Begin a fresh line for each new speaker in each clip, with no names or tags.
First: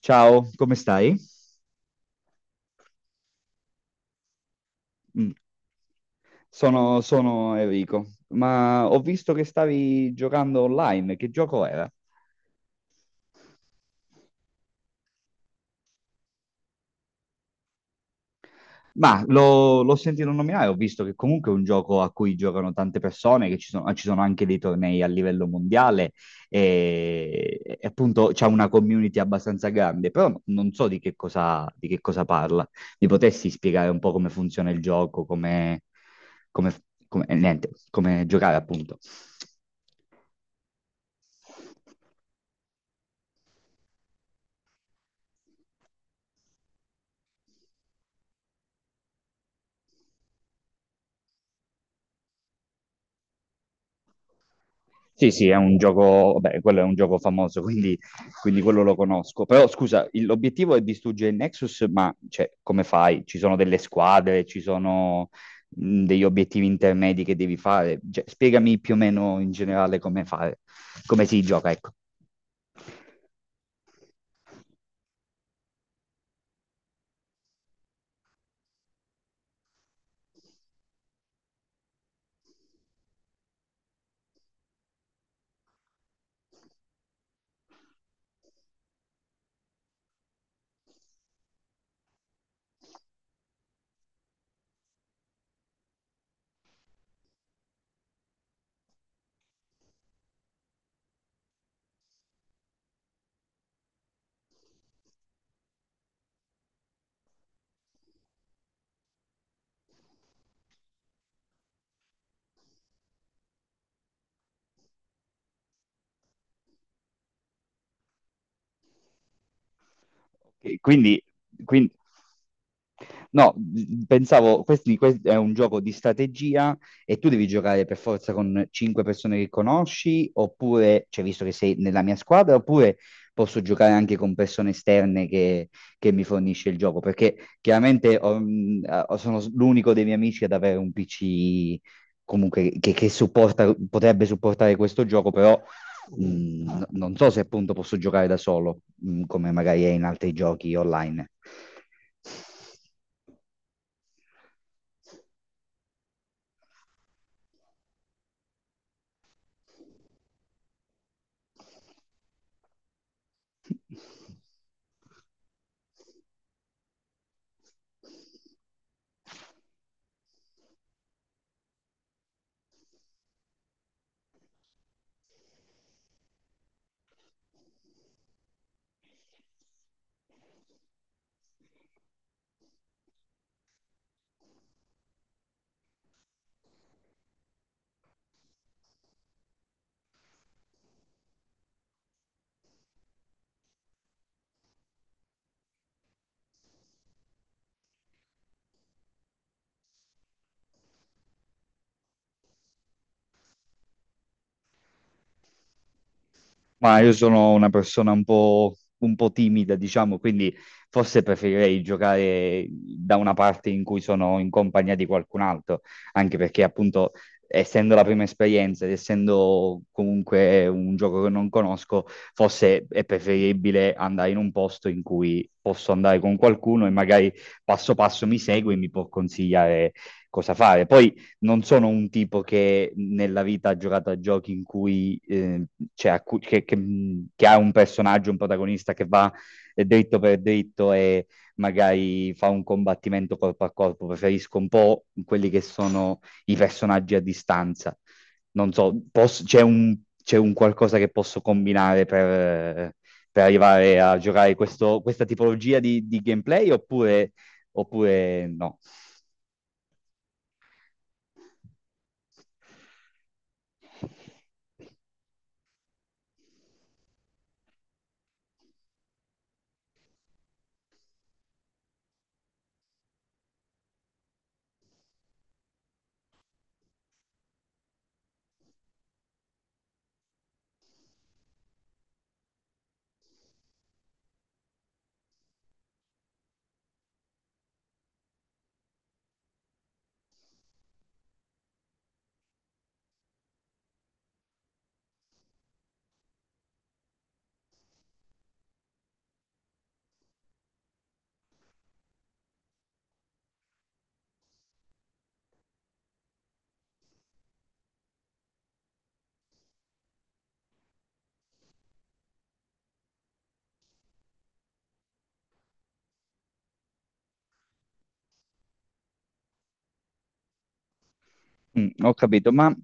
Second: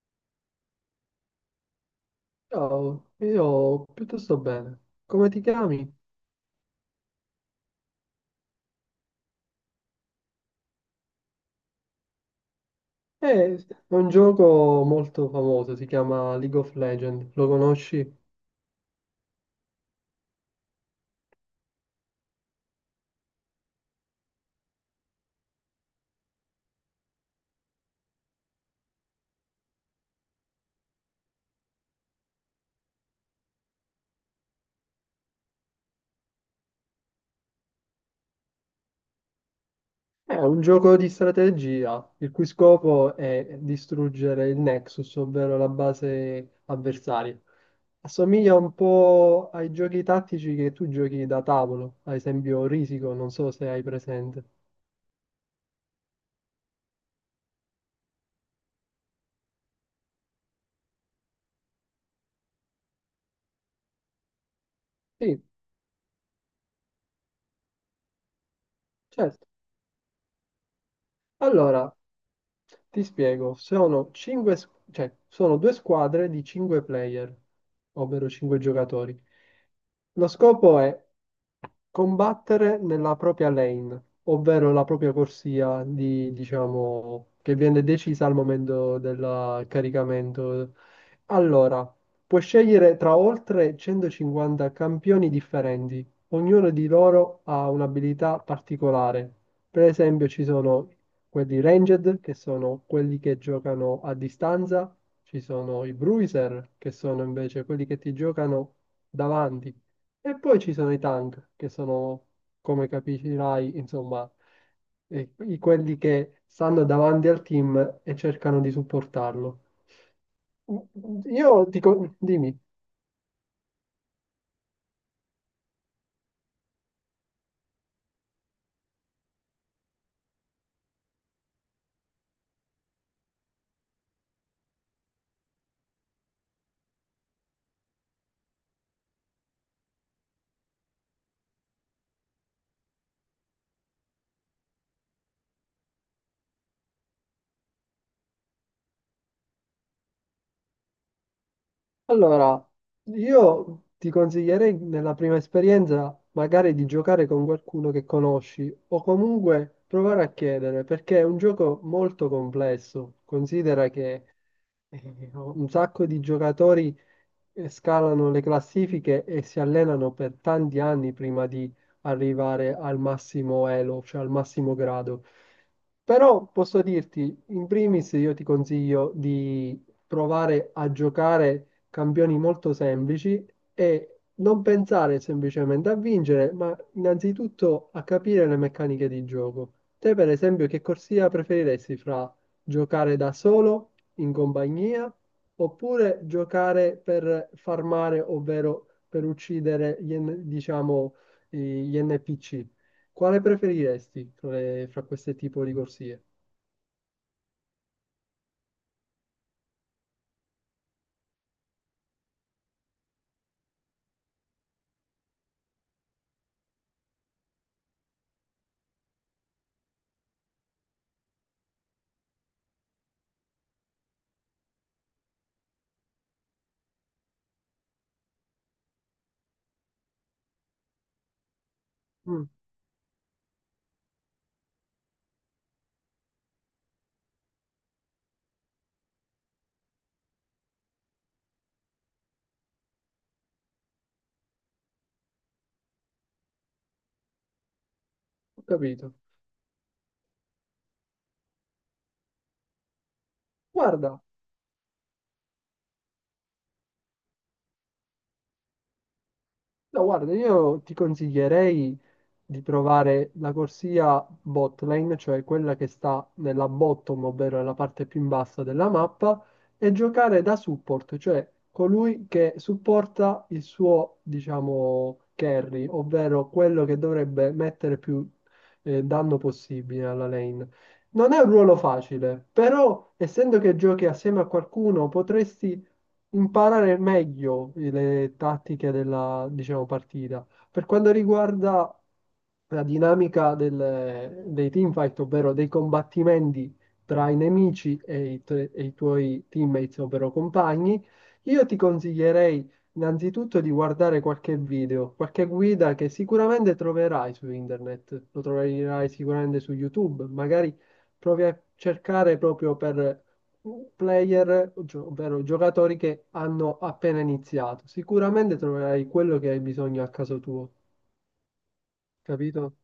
Ciao, come stai?
Ciao, io piuttosto bene. Come
Mm.
ti chiami?
Sono Enrico, ma ho visto che stavi giocando online, che gioco era?
Eh, È un gioco molto famoso, si chiama League of Legends, lo conosci?
Ma l'ho sentito nominare, ho visto che comunque è un gioco a cui giocano tante persone, che ci sono anche dei tornei a livello mondiale e appunto c'è una community abbastanza grande, però non so di che cosa parla. Mi potessi spiegare un po' come funziona il gioco, come, niente, come giocare appunto.
È un gioco di strategia, il cui scopo è distruggere il Nexus, ovvero la base avversaria. Assomiglia un po' ai giochi tattici che tu giochi da tavolo, ad esempio Risico, non so se hai presente.
Sì, sì, è un gioco, beh, quello è un gioco famoso, quindi quello lo conosco. Però scusa, l'obiettivo è distruggere il Nexus, ma cioè, come fai? Ci sono delle squadre, ci sono
Sì,
degli obiettivi intermedi che devi fare. Cioè, spiegami più o meno
certo.
in generale come fare, come si gioca, ecco.
Allora, ti spiego, cioè, sono due squadre di 5 player, ovvero 5 giocatori. Lo scopo è combattere nella propria lane, ovvero la propria corsia di, diciamo, che viene decisa al momento del caricamento. Allora, puoi scegliere tra oltre 150 campioni differenti, ognuno di loro ha un'abilità particolare. Per esempio, ci sono quelli ranged, che sono quelli che giocano a distanza, ci sono i bruiser, che sono invece quelli che ti giocano davanti, e poi ci sono i tank, che sono, come capirai, insomma, quelli che stanno davanti al team e cercano di supportarlo.
E
Io
quindi-
dico, dimmi.
no, pensavo, questi, questo è un gioco di strategia e tu devi giocare per forza con cinque persone che conosci, oppure, cioè visto che sei nella mia squadra, oppure posso giocare anche con persone esterne che mi fornisce il gioco, perché chiaramente ah, sono l'unico dei miei amici ad avere un PC comunque che supporta, potrebbe supportare questo gioco, però mm, non so se appunto posso giocare da solo, mm, come magari è in altri giochi online.
Allora, io ti consiglierei nella prima esperienza magari di giocare con qualcuno che conosci o comunque provare a chiedere, perché è un gioco molto complesso. Considera che un sacco di giocatori scalano le classifiche e si allenano per tanti anni prima di arrivare al massimo elo, cioè al massimo grado. Però posso dirti, in primis io ti consiglio provare a giocare campioni molto semplici e non pensare semplicemente a vincere, ma innanzitutto a capire le meccaniche di gioco. Te, per esempio, che corsia preferiresti fra giocare da solo, in compagnia, oppure giocare per farmare, ovvero per uccidere diciamo, gli NPC? Quale preferiresti fra questi tipi di corsie?
Ma io sono una persona un po' timida, diciamo, quindi forse preferirei giocare da una parte in cui sono in compagnia di qualcun altro, anche perché appunto, essendo la prima esperienza ed essendo comunque un gioco che non conosco, forse è preferibile andare in un posto in cui posso andare con qualcuno e magari passo passo mi segue e mi può consigliare cosa fare. Poi non sono un tipo
Mm,
che nella vita ha giocato a giochi in cui cioè, a cui- che- mm, che ha un personaggio, un protagonista che va dritto per dritto e magari fa un combattimento corpo a corpo. Preferisco un po' quelli che sono i personaggi a distanza.
ho
Non so,
capito.
c'è un qualcosa che posso combinare per arrivare a
Guarda,
giocare questa tipologia di gameplay oppure, oppure no?
no, guarda, io ti consiglierei, di trovare la corsia bot lane, cioè quella che sta nella bottom, ovvero nella parte più in basso della mappa, e giocare da support, cioè colui che supporta il suo, diciamo, carry, ovvero quello che dovrebbe mettere più danno possibile alla lane. Non è un ruolo facile, però essendo che giochi assieme a qualcuno potresti imparare meglio le tattiche della, diciamo, partita. Per quanto riguarda la dinamica dei teamfight, ovvero dei combattimenti tra i nemici e e i tuoi teammates, ovvero compagni, io ti consiglierei innanzitutto di guardare qualche video, qualche guida che sicuramente troverai su internet, lo troverai sicuramente su YouTube, magari provi a cercare proprio per ovvero giocatori che hanno appena iniziato. Sicuramente troverai quello che hai bisogno a caso tuo,
Mm, ho capito,
capito?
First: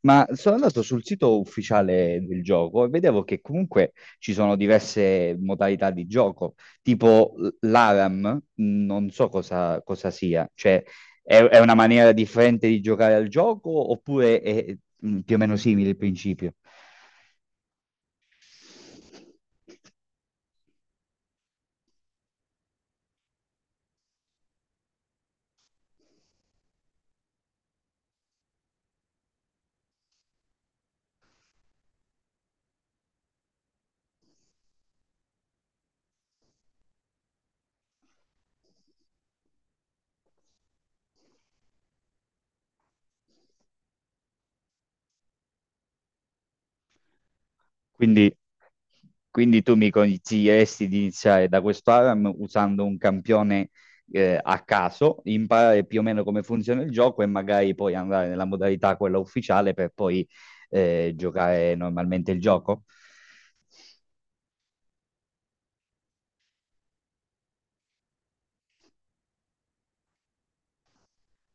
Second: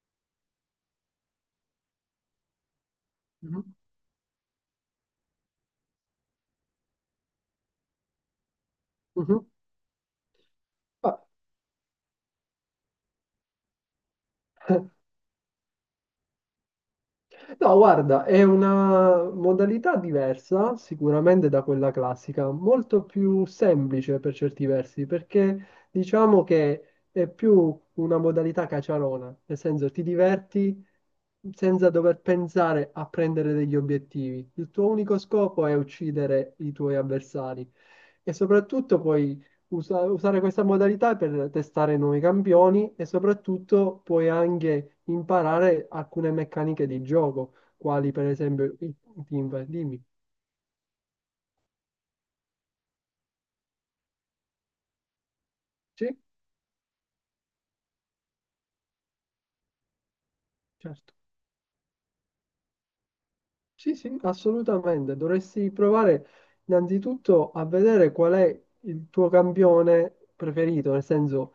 ma sono andato sul sito ufficiale del gioco e vedevo che
Mhm.
comunque ci sono diverse modalità di gioco, tipo l'ARAM, mm, non so
Mhm.
cosa sia, cioè
Ah,
è una maniera differente di giocare al gioco oppure è mm, più o meno simile il principio?
no, guarda, è una modalità diversa sicuramente da quella classica, molto più semplice per certi versi, perché diciamo che è più una modalità caciarona, nel senso ti diverti senza dover pensare a prendere degli obiettivi. Il tuo unico scopo è uccidere i tuoi avversari e soprattutto poi usare questa modalità per testare nuovi campioni e soprattutto puoi anche imparare alcune meccaniche di gioco, quali per
Quindi,
esempio il
quindi
team,
tu mi
dimmi.
consiglieresti di iniziare da questo ARAM usando un campione a caso, imparare più o
Sì,
meno come funziona il gioco e magari poi andare nella modalità quella ufficiale per poi
certo.
giocare normalmente il gioco?
Sì, sì, assolutamente. Dovresti provare innanzitutto a vedere qual è il tuo campione preferito, nel senso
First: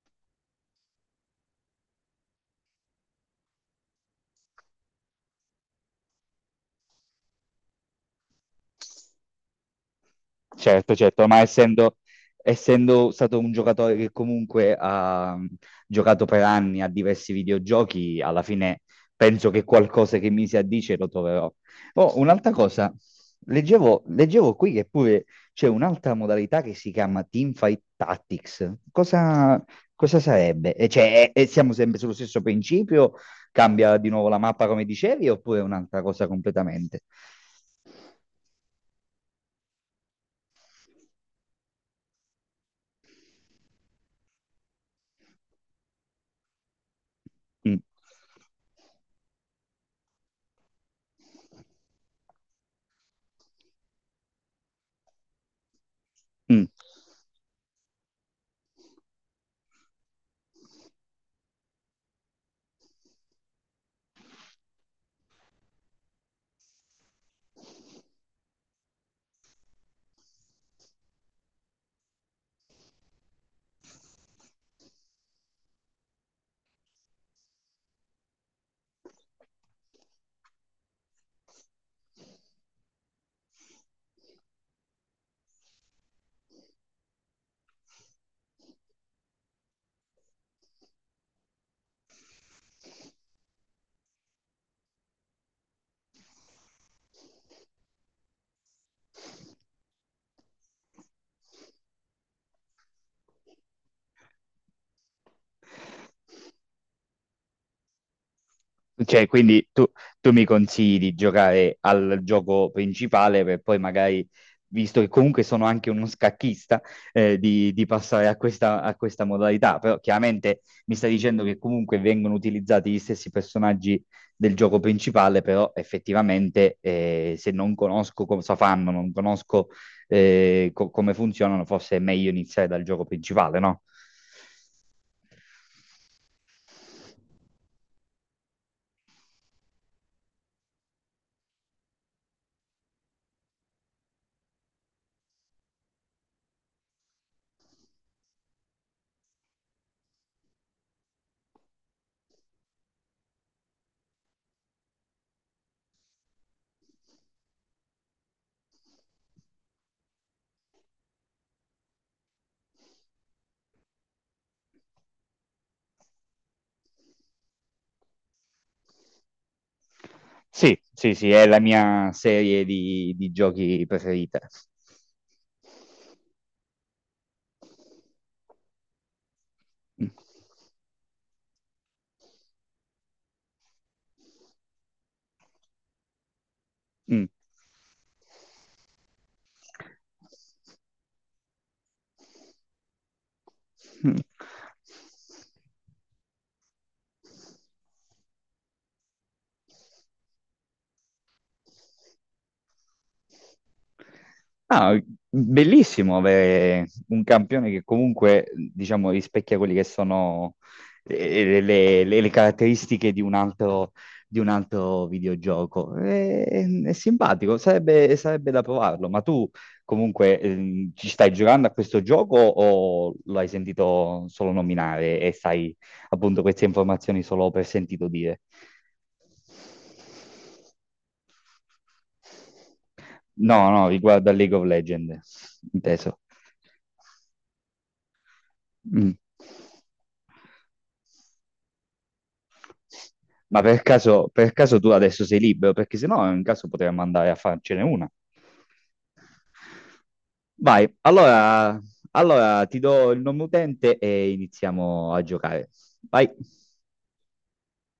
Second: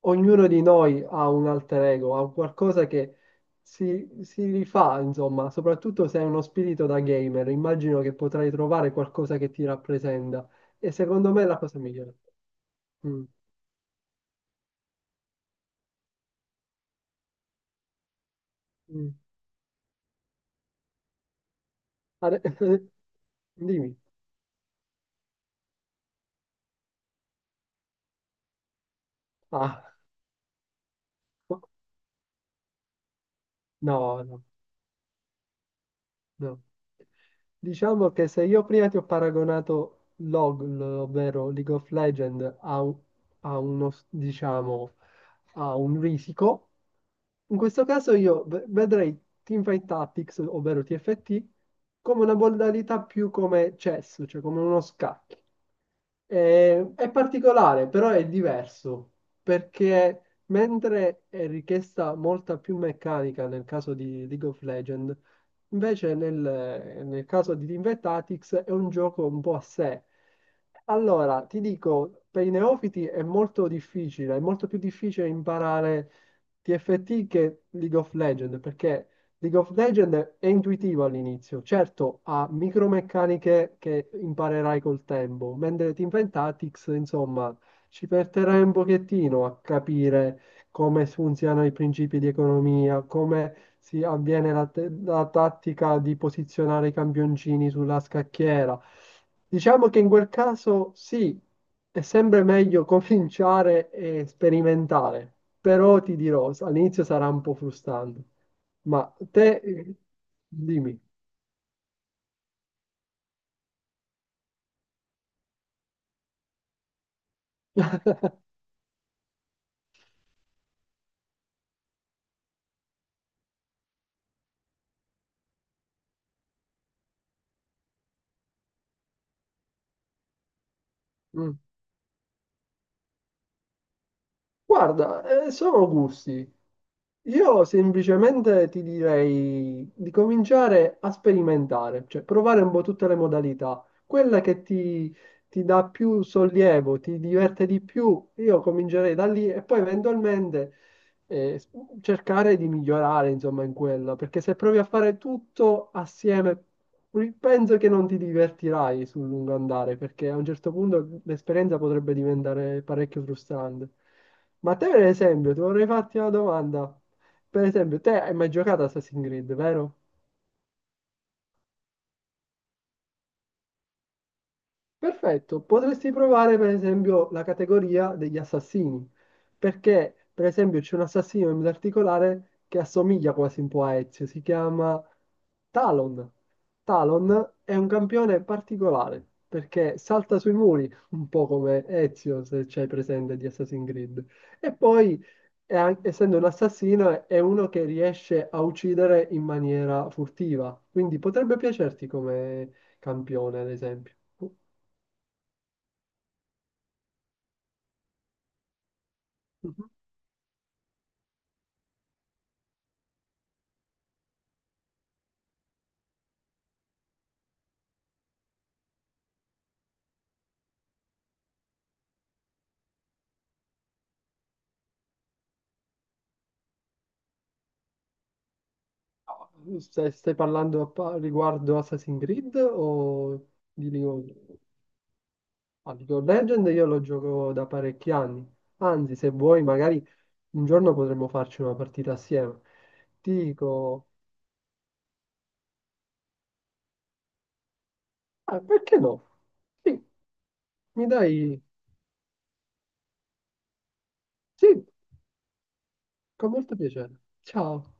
ognuno di noi ha un alter ego, ha un qualcosa che si rifà, insomma, soprattutto se hai uno spirito da gamer, immagino che potrai trovare qualcosa che ti rappresenta e
Certo, certo,
secondo me è la cosa migliore.
essendo
Mm,
stato un giocatore che comunque ha mm, giocato per anni a diversi videogiochi, alla fine
mm.
penso che qualcosa che mi si addice lo troverò. Oh,
Ade-
un'altra cosa,
Dimmi.
leggevo qui che pure c'è un'altra modalità che si chiama Teamfight Tactics.
Ah,
Cosa sarebbe? E cioè, e siamo sempre sullo stesso principio? Cambia di
no,
nuovo la
no.
mappa come dicevi, oppure è un'altra cosa
No.
completamente?
Diciamo che se io prima ti ho paragonato LOL, ovvero League of Legends, a, a uno, diciamo, a un risico, in
Mm.
questo caso io vedrei Teamfight Tactics, ovvero TFT, come una modalità più come chess, cioè come uno scacchi.
Mm.
È particolare, però è diverso, perché mentre è richiesta molta più meccanica nel caso di League of Legends, invece nel caso di Teamvet Tactics è un gioco un po' a sé. Allora, ti dico, per i neofiti è molto difficile, è molto più difficile imparare TFT che League of Legends, perché League of Legends è intuitivo all'inizio, certo ha micromeccaniche che imparerai col tempo, mentre Teamvet Tactics, insomma, ci perderai un pochettino a capire come funzionano i principi di economia, come si avviene la tattica di posizionare i campioncini sulla scacchiera. Diciamo che in quel caso sì, è sempre meglio cominciare e sperimentare, però ti dirò, all'inizio sarà un po' frustrante, ma
Cioè,
te
tu mi consigli
dimmi.
di giocare al gioco principale per poi magari, visto che comunque sono anche uno scacchista, di passare a a questa modalità. Però chiaramente mi stai dicendo che comunque vengono utilizzati gli stessi personaggi del gioco principale, però effettivamente se non conosco cosa fanno, non conosco come
Mm.
funzionano, forse è meglio iniziare dal gioco principale, no?
Guarda, sono gusti. Io semplicemente ti direi di cominciare a sperimentare, cioè provare un po' tutte le modalità. Ti dà più sollievo, ti diverte di più, io comincerei da lì e poi eventualmente eh, s- cercare di migliorare, insomma, in quella, perché se provi a fare tutto assieme, penso che non ti divertirai sul lungo andare, perché a un certo punto l'esperienza potrebbe diventare parecchio frustrante. Ma a te, per esempio, ti vorrei farti una domanda. Per esempio, te hai mai giocato a Assassin's Creed, vero?
Sì, sì, sì, è la mia serie di giochi preferita.
Perfetto, potresti provare per esempio la categoria degli assassini,
Mm.
perché per esempio c'è un assassino in particolare che assomiglia quasi un po' a Ezio, si chiama Talon.
Mm.
Talon è un campione particolare, perché salta sui muri, un po' come Ezio, se c'hai presente di Assassin's
Mm.
Creed. E poi, è essendo un assassino, è uno che riesce a uccidere in maniera furtiva, quindi potrebbe piacerti come campione, ad esempio.
Ah, bellissimo avere un campione che comunque, diciamo, rispecchia quelle che
Mhm.
sono le caratteristiche di un altro videogioco. È simpatico, sarebbe da provarlo. Ma tu comunque ci stai giocando a questo gioco o lo hai sentito solo nominare e sai appunto queste informazioni solo per sentito dire?
No, Stai parlando riguardo Assassin's Creed o
No, no,
di
riguarda League of Legends,
ah, League
inteso.
of Legends? Io lo gioco da parecchi anni.
Mm.
Anzi, se vuoi, magari un giorno potremmo farci una partita assieme. Ti dico,
Per caso tu adesso sei libero? Perché se no, in caso potremmo andare a farcene una.
ah, perché no? Sì,
Vai,
mi dai?
allora ti do il nome utente e
Sì,
iniziamo a giocare. Vai.
con molto piacere. Ciao.